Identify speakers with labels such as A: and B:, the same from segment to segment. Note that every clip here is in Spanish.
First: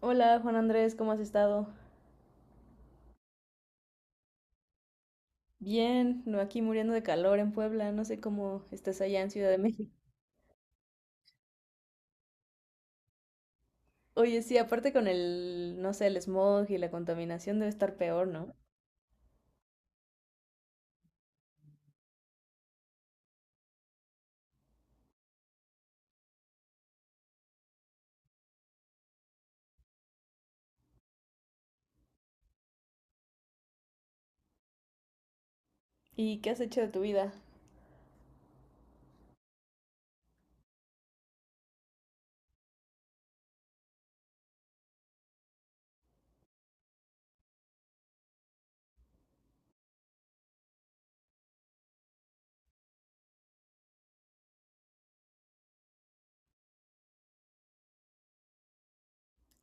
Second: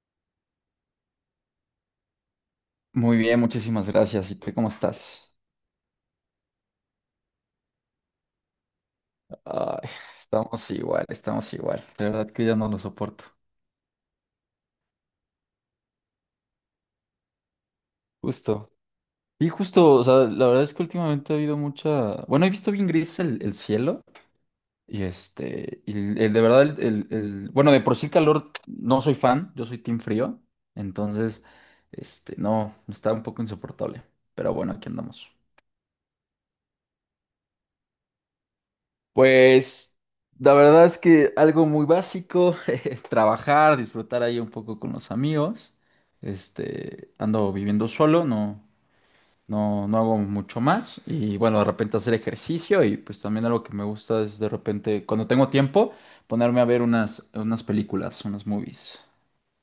A: Hola Juan Andrés, ¿cómo has estado?
B: Muy bien, muchísimas gracias. ¿Y tú cómo estás?
A: Bien, no aquí muriendo de calor en Puebla, no sé cómo estás allá en Ciudad de
B: Ay,
A: México.
B: estamos igual, estamos igual. De verdad que ya no lo soporto.
A: Oye, sí, aparte con no sé, el smog y la contaminación debe estar peor, ¿no?
B: Justo. Y justo, o sea, la verdad es que últimamente ha habido mucha... Bueno, he visto bien gris el cielo y y de verdad, Bueno, de por sí el calor no soy fan, yo soy team frío, entonces, no, está un poco insoportable, pero bueno, aquí andamos.
A: ¿Y qué has hecho de tu vida?
B: Pues la verdad es que algo muy básico es trabajar, disfrutar ahí un poco con los amigos. Ando viviendo solo, no, no hago mucho más. Y bueno, de repente hacer ejercicio y pues también algo que me gusta es de repente, cuando tengo tiempo, ponerme a ver unas películas, unas movies.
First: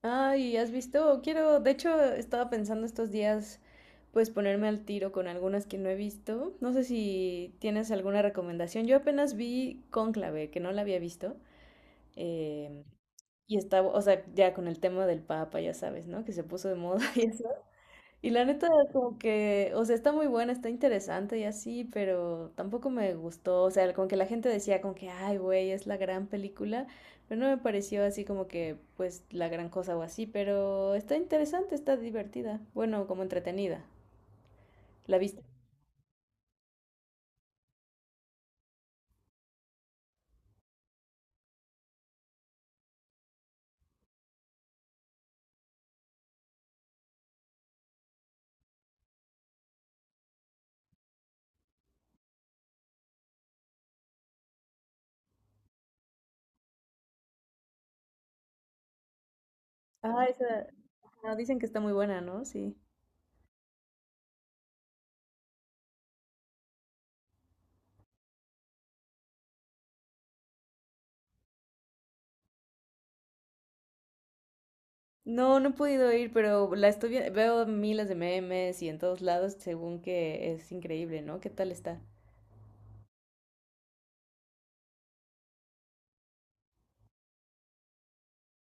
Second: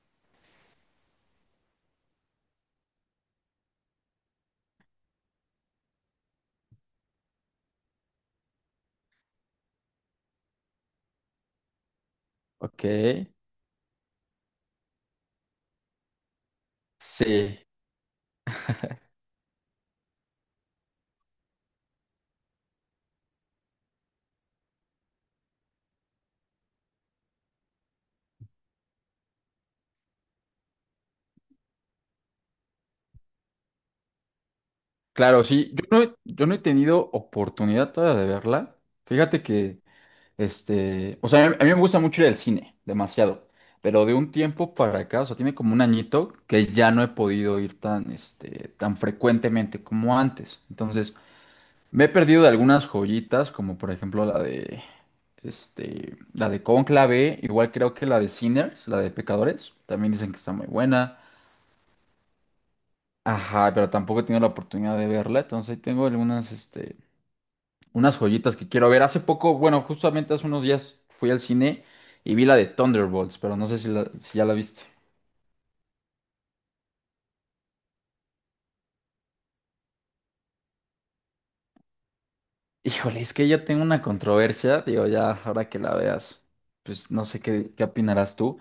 A: Ay, ¿has visto? Quiero, de hecho, estaba pensando estos días, pues ponerme al tiro con algunas que no he visto. No sé si tienes alguna recomendación. Yo apenas vi Cónclave, que no la había visto.
B: Ok.
A: em, y estaba, o sea, ya con el tema del Papa, ya sabes, ¿no? Que se puso de moda y eso.
B: Sí,
A: Y la neta, como que, o sea, está muy buena, está interesante y así, pero tampoco me gustó. O sea, como que la gente decía como que, ay, güey, es la gran película, pero no me pareció así como que, pues, la gran cosa o así, pero está interesante, está divertida. Bueno, como entretenida. ¿La viste?
B: claro, sí. Yo no he tenido oportunidad todavía de verla. Fíjate que o sea, a mí me gusta mucho ir al cine, demasiado. Pero de un tiempo para acá, o sea, tiene como un añito que ya no he podido ir tan, tan frecuentemente como antes. Entonces, me he perdido de algunas joyitas, como por ejemplo la de Cónclave, igual creo que la de Sinners, la de Pecadores, también
A: Ah,
B: dicen que está
A: esa.
B: muy buena.
A: Ajá, dicen que está muy buena, ¿no? Sí.
B: Ajá, pero tampoco he tenido la oportunidad de verla, entonces ahí tengo algunas, unas joyitas que quiero ver. Hace poco, bueno, justamente hace unos días fui al cine y vi la de Thunderbolts, pero no sé si, si ya la viste.
A: No, no he podido ir, pero la estoy viendo, veo miles de memes y en todos lados, según que es increíble, ¿no? ¿Qué tal está?
B: Híjole, es que yo tengo una controversia, digo, ya ahora que la veas, pues no sé qué, qué opinarás tú,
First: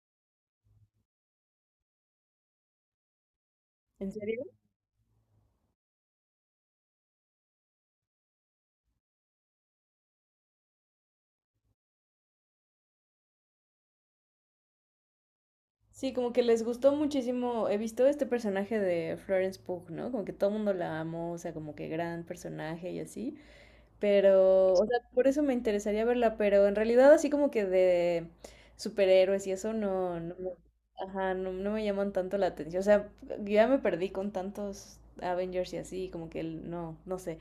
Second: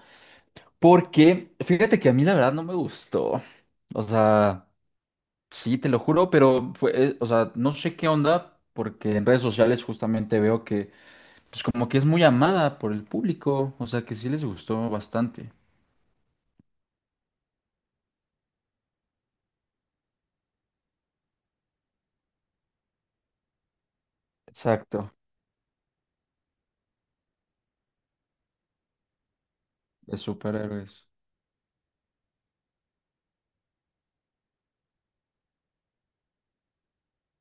B: porque fíjate que a mí la verdad no me gustó. O
A: ¿En serio?
B: sea, sí, te lo juro, pero fue, o sea, no sé qué onda, porque en redes sociales justamente veo que, pues como que es muy amada por el público, o sea, que sí les gustó bastante.
A: Sí, como que les gustó muchísimo. He visto este personaje de Florence Pugh, ¿no? Como que todo el mundo la amó, o sea, como que gran personaje y así. Pero, o sea,
B: Exacto,
A: por eso me interesaría verla, pero en realidad así como que de superhéroes y eso
B: de
A: no, no, me-
B: superhéroes.
A: ajá, no, no me llaman tanto la atención. O sea, ya me perdí con tantos Avengers y así, como que el- no, no sé,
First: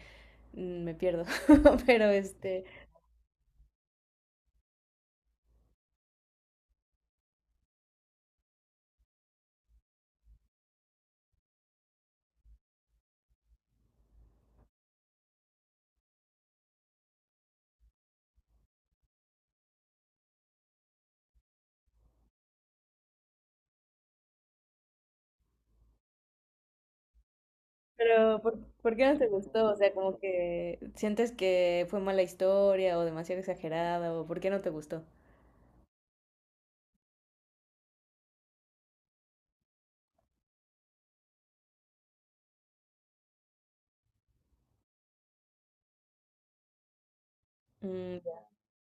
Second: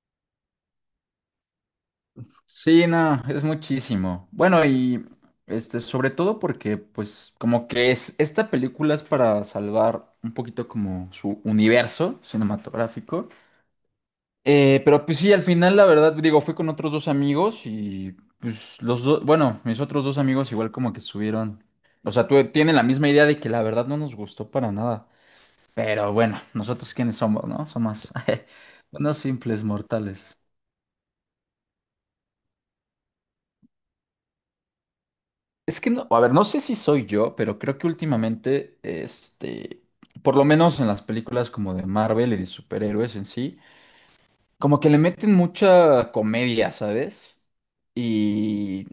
A: mm, me pierdo. Pero este,
B: Sí, no, es muchísimo. Bueno, y sobre todo porque, pues, esta película es para salvar un poquito como su universo cinematográfico. Pero pues sí, al final, la verdad, digo, fui con otros dos amigos y pues los dos, bueno, mis otros dos amigos igual como que subieron. O sea, tú tienen la misma idea de que la verdad no nos gustó para nada. Pero bueno, nosotros quiénes somos, ¿no? Somos
A: pero, ¿por, por qué no
B: unos
A: te
B: simples
A: gustó? O sea, como
B: mortales.
A: que sientes que fue mala historia o demasiado exagerada o ¿por qué no te gustó?
B: Es que no, a ver, no sé si soy yo, pero creo que últimamente, por lo menos en las películas como de Marvel y de superhéroes en sí, como que le meten mucha comedia, ¿sabes?
A: Mm, ya.
B: Y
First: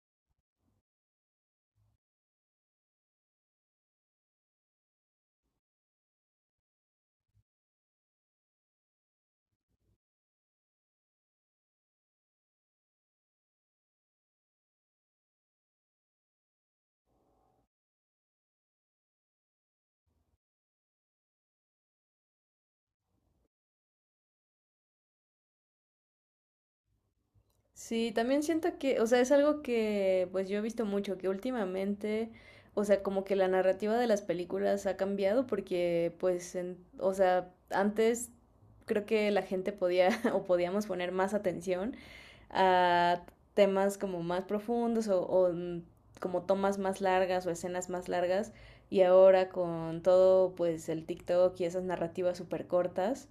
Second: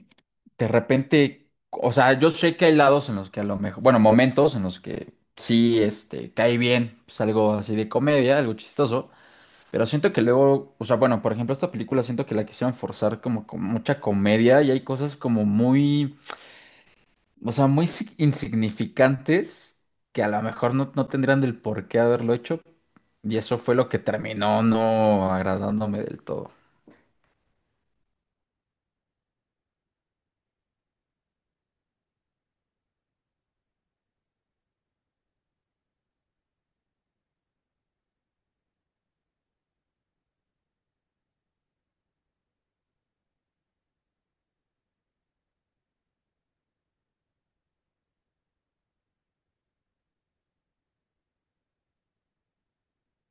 B: de repente, o sea, yo sé que hay lados en los que a lo mejor, bueno, momentos en los que sí, cae bien, pues algo así de comedia, algo chistoso, pero siento que luego, o sea, bueno, por ejemplo, esta película siento que la quisieron forzar como con mucha comedia y hay cosas como muy o sea, muy insignificantes que a lo mejor no, no tendrían del por qué haberlo hecho. Y eso fue lo que terminó no agradándome del todo.
A: Sí, también siento que, o sea, es algo que pues yo he visto mucho, que últimamente, o sea, como que la narrativa de las películas ha cambiado porque pues, en- o sea, antes creo que la gente podía o podíamos poner más atención a temas como más profundos o mm, como tomas más largas o escenas más largas y ahora con todo pues el TikTok y esas narrativas súper cortas,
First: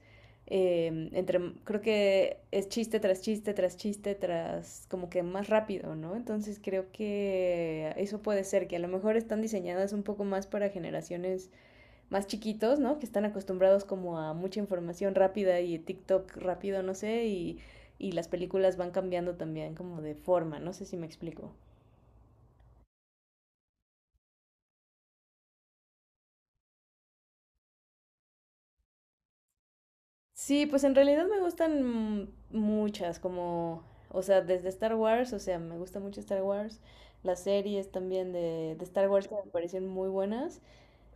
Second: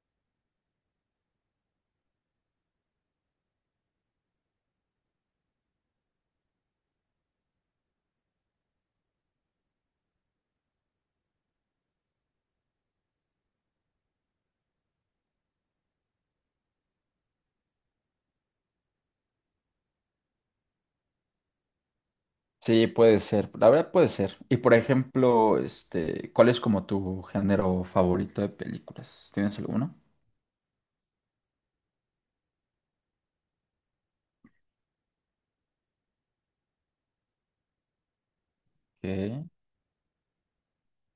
A: entre, creo que es chiste tras chiste, tras chiste, tras como que más rápido, ¿no? Entonces creo que eso puede ser, que a lo mejor están diseñadas un poco más para generaciones más chiquitos, ¿no? Que están acostumbrados como a mucha información rápida y TikTok rápido, no sé, y las películas van cambiando también como de forma, no sé si me explico.
B: Sí, puede ser. La verdad puede ser. Y por ejemplo, ¿cuál es como tu género favorito de películas? ¿Tienes alguno?
A: Sí, pues en realidad me gustan muchas, como, o sea, desde Star Wars, o sea, me gusta mucho Star Wars, las series también de Star Wars que
B: Ok,
A: me parecen muy buenas.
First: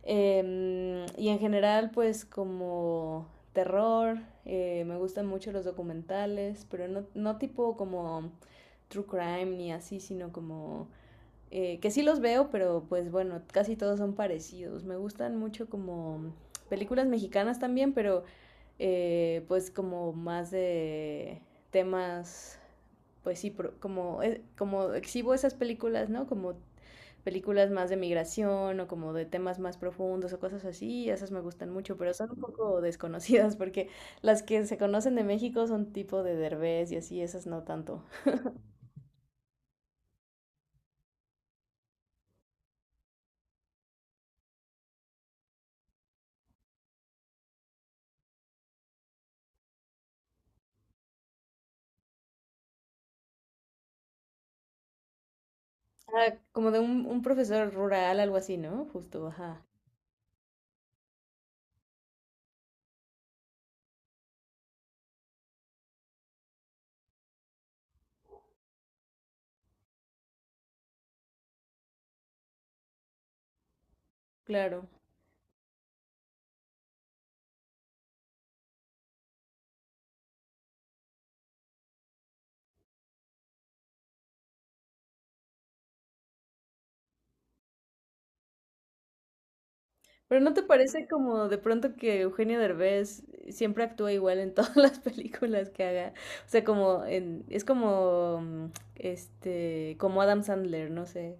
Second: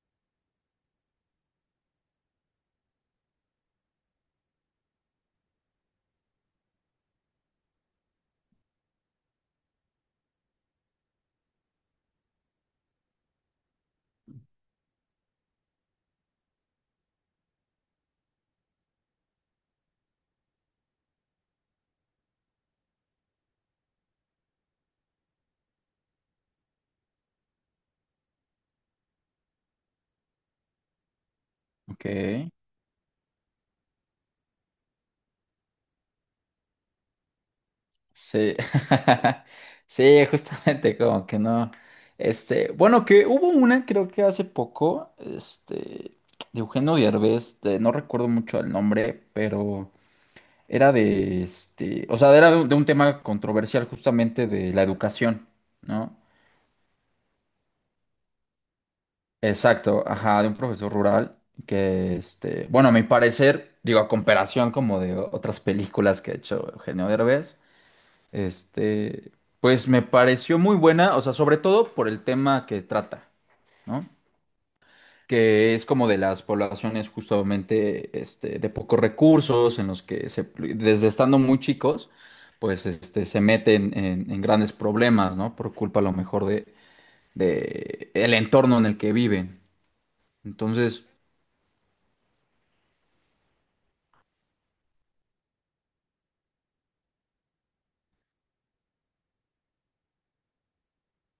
A: Y en general, pues como terror, me gustan mucho los documentales, pero no, no tipo como true crime ni así, sino como que sí los veo, pero pues bueno, casi todos son parecidos. Me gustan mucho como películas mexicanas también, pero pues como más de temas, pues sí, pro- como, como exhibo esas películas, ¿no? Como películas más de migración o como de temas más profundos o cosas así, y esas me gustan mucho,
B: ok.
A: pero son un poco desconocidas porque las que se conocen de México son tipo de Derbez y así, esas no tanto.
B: Sí, sí, justamente como que no. Bueno, que hubo una, creo que hace poco, de Eugenio Derbez, no recuerdo mucho el nombre, pero era de, o sea, era de un tema controversial justamente de la educación, ¿no?
A: Ah, como de un profesor rural, algo así, ¿no? Justo, ajá,
B: Exacto, ajá, de un profesor rural que, bueno, a mi parecer, digo, a comparación como de otras películas que ha hecho Eugenio Derbez. Este, pues me pareció muy buena, o sea, sobre todo por el tema que trata, ¿no?
A: claro.
B: Que es como de las poblaciones justamente de pocos recursos, en los que desde estando muy chicos, pues se meten en grandes problemas, ¿no? Por culpa a lo mejor de el entorno en el que viven.
A: Pero ¿no te
B: Entonces,
A: parece como de pronto que Eugenio Derbez siempre actúa igual en todas las películas que haga? O sea, como en, es como mm, este, como Adam Sandler, no sé.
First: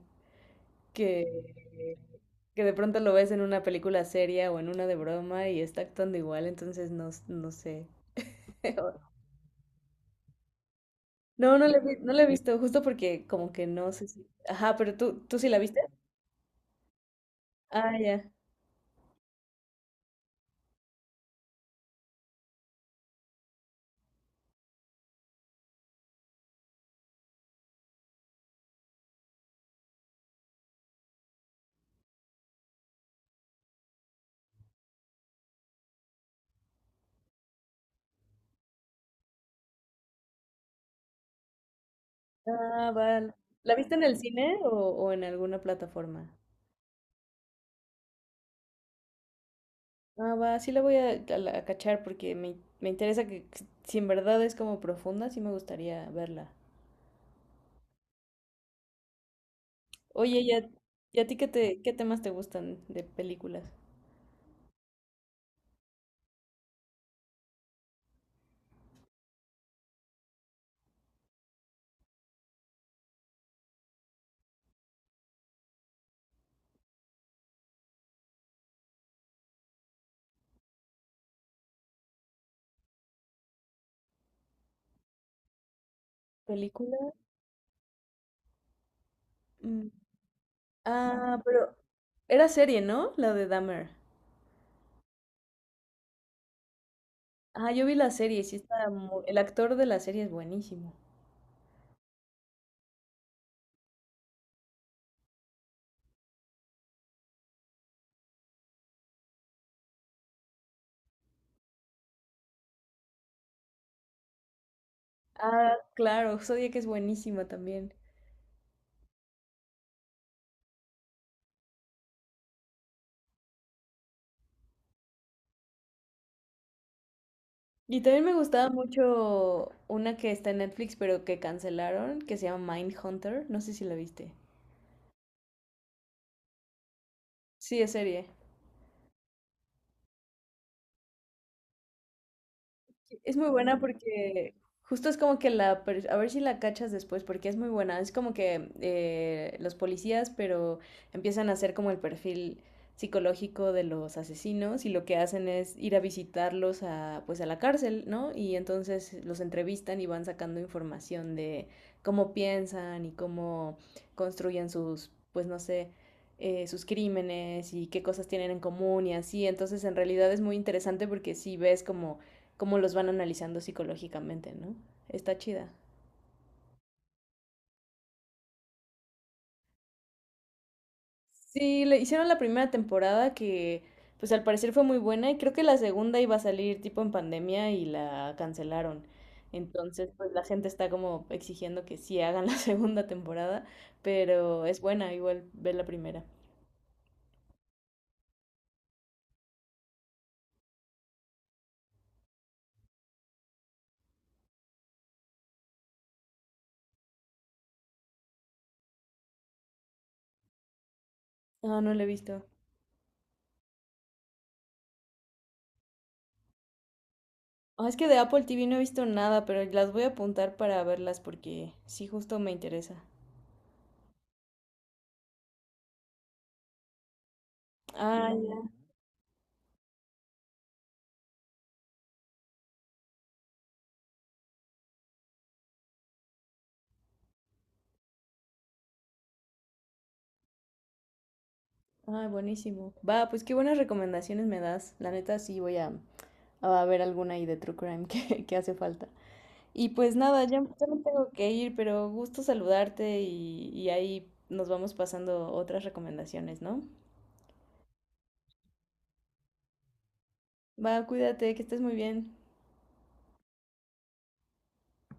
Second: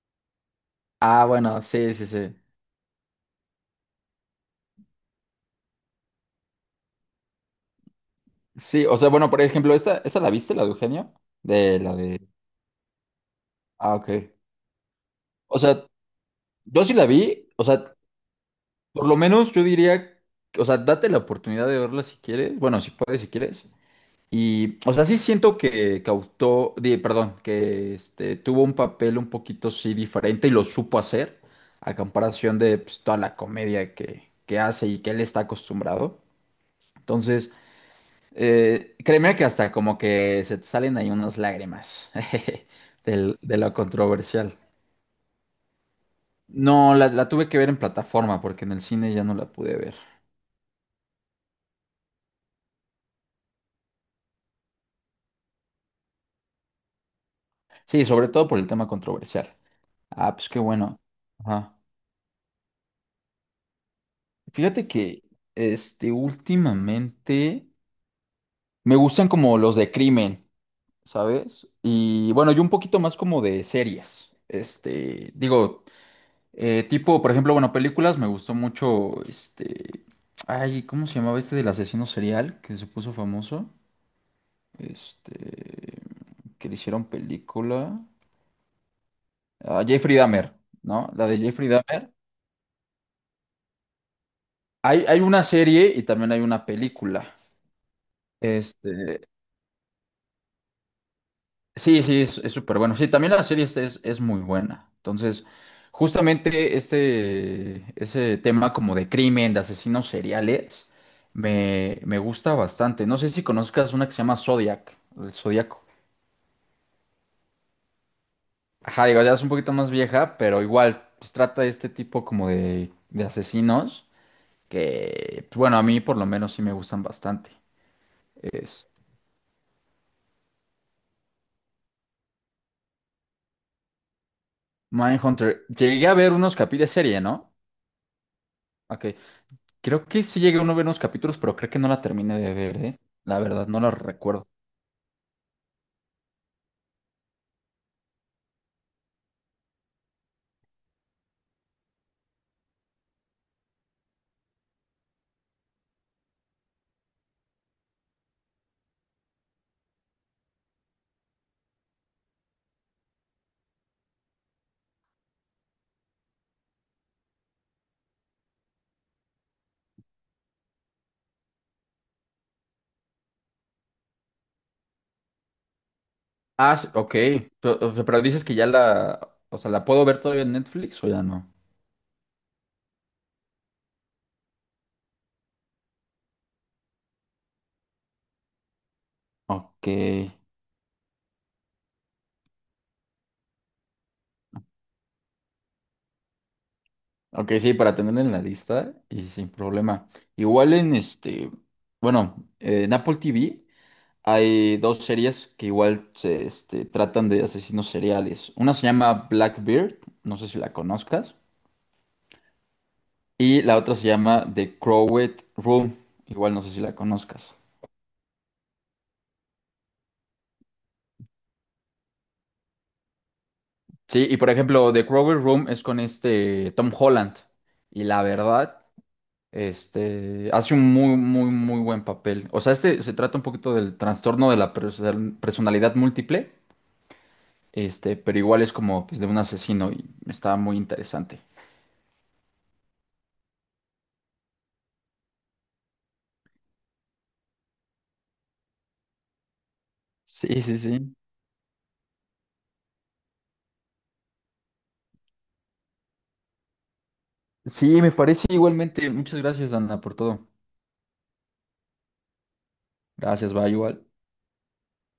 A: que,
B: ah, bueno, sí, sí, sí.
A: que de pronto lo ves en una película seria o en una de broma y está actuando igual, entonces no, s- no sé.
B: Sí, o sea, bueno, por ejemplo, esta, ¿esta la viste, la de Eugenio?
A: No, no la,
B: De
A: he-
B: la
A: vi- no la he
B: de.
A: visto, justo porque como que no
B: Ah,
A: sé
B: ok.
A: si... Ajá, pero tú, ¿tú sí la
B: O sea,
A: viste?
B: yo sí la vi, o
A: Ah,
B: sea,
A: ya.
B: por lo menos yo diría, o sea, date la oportunidad de verla si quieres, bueno, si puedes, si quieres. Y, o sea, sí siento que cautó, perdón, que tuvo un papel un poquito sí diferente y lo supo hacer a comparación de pues, toda la comedia que hace y que él está acostumbrado. Entonces, créeme que hasta como que se te salen ahí unas lágrimas jeje,
A: Ah, va.
B: de lo
A: ¿La viste en el
B: controversial.
A: cine o en alguna plataforma?
B: No, la tuve que ver en plataforma porque en el cine ya no la pude ver.
A: Ah, va, sí la voy a la- a cachar porque me interesa que si en verdad es como profunda, sí me gustaría verla.
B: Sí, sobre todo por el tema controversial. Ah,
A: Oye,
B: pues qué bueno.
A: y a ti qué
B: Ajá.
A: te, qué temas te gustan de películas?
B: Fíjate que últimamente me gustan como los de crimen, ¿sabes? Y bueno, yo un poquito más como de series. Digo, tipo, por ejemplo, bueno, películas me gustó mucho ay, ¿cómo se llamaba este del asesino serial que se puso famoso? Este, que le
A: ¿Película?
B: hicieron película. Ah, Jeffrey Dahmer, ¿no? La de
A: Ah,
B: Jeffrey
A: pero
B: Dahmer.
A: era serie, ¿no? La de Dahmer.
B: Hay una serie y también hay una película.
A: Ah, yo vi la serie, sí está
B: Este,
A: mu- el actor de la serie es buenísimo.
B: sí, sí, es súper bueno. Sí, también la serie es muy buena. Entonces, justamente ese tema como de crimen, de asesinos seriales, me gusta bastante. No sé si conozcas una que se llama Zodiac, el
A: Ah,
B: Zodíaco.
A: claro, Zodiac es buenísima también.
B: Ajá, digo, ya es un poquito más vieja, pero igual, pues trata de este tipo como de asesinos que, pues, bueno, a mí por lo menos sí me gustan bastante.
A: Y también me gustaba mucho una que está en Netflix, pero que cancelaron, que se llama Mindhunter. No sé si la viste.
B: Mindhunter. Llegué a ver unos capítulos de serie, ¿no?
A: Sí, es serie.
B: Ok. Creo que sí llegué a uno ver unos capítulos, pero creo que no la terminé de ver, ¿eh?
A: Es
B: La
A: muy
B: verdad,
A: buena
B: no la recuerdo.
A: porque justo es como que la... per- a ver si la cachas después porque es muy buena. Es como que los policías, pero empiezan a hacer como el perfil psicológico de los asesinos y lo que hacen es ir a visitarlos a, pues a la cárcel, ¿no? Y entonces los entrevistan y van sacando información de cómo piensan y cómo construyen sus, pues no sé, sus crímenes y qué cosas tienen en común y así. Entonces en realidad es muy interesante porque si ves como cómo los van analizando psicológicamente, ¿no? Está chida.
B: Ah, sí, ok. Pero, o sea, pero dices que ya la. O sea, ¿la puedo ver todavía en Netflix o ya no?
A: Sí, le hicieron la primera temporada que pues al parecer fue muy buena y creo que la segunda iba a salir tipo en pandemia y la cancelaron.
B: Ok.
A: Entonces, pues la gente está como exigiendo que sí hagan la segunda temporada, pero es buena igual ver la primera.
B: Ok, sí, para tenerla en la lista y sin problema. Igual en este. Bueno, en Apple TV hay dos series que igual se tratan de asesinos seriales. Una se llama Blackbeard, no sé si la conozcas.
A: Ah, no la he visto.
B: Y la otra se llama The Crowded Room. Igual no sé si la conozcas.
A: Ah, es que de Apple TV no he visto nada, pero las voy a apuntar para verlas porque sí justo me interesa.
B: Sí, y por ejemplo, The Crowded Room es con este Tom Holland. Y la
A: Ah,
B: verdad, este hace un muy buen papel. O sea, este se trata un poquito del trastorno de la personalidad múltiple. Pero igual es como pues, de un asesino y está muy interesante.
A: ah, buenísimo. Va, pues qué buenas recomendaciones me das. La neta sí voy a ver alguna ahí de true crime que hace falta. Y pues nada, ya,
B: Sí, sí,
A: ya me
B: sí.
A: tengo que ir, pero gusto saludarte y ahí nos vamos pasando otras recomendaciones, ¿no?
B: Sí, me parece igualmente. Muchas gracias, Ana, por todo.
A: Va, cuídate, que estés muy bien.
B: Gracias, va igual.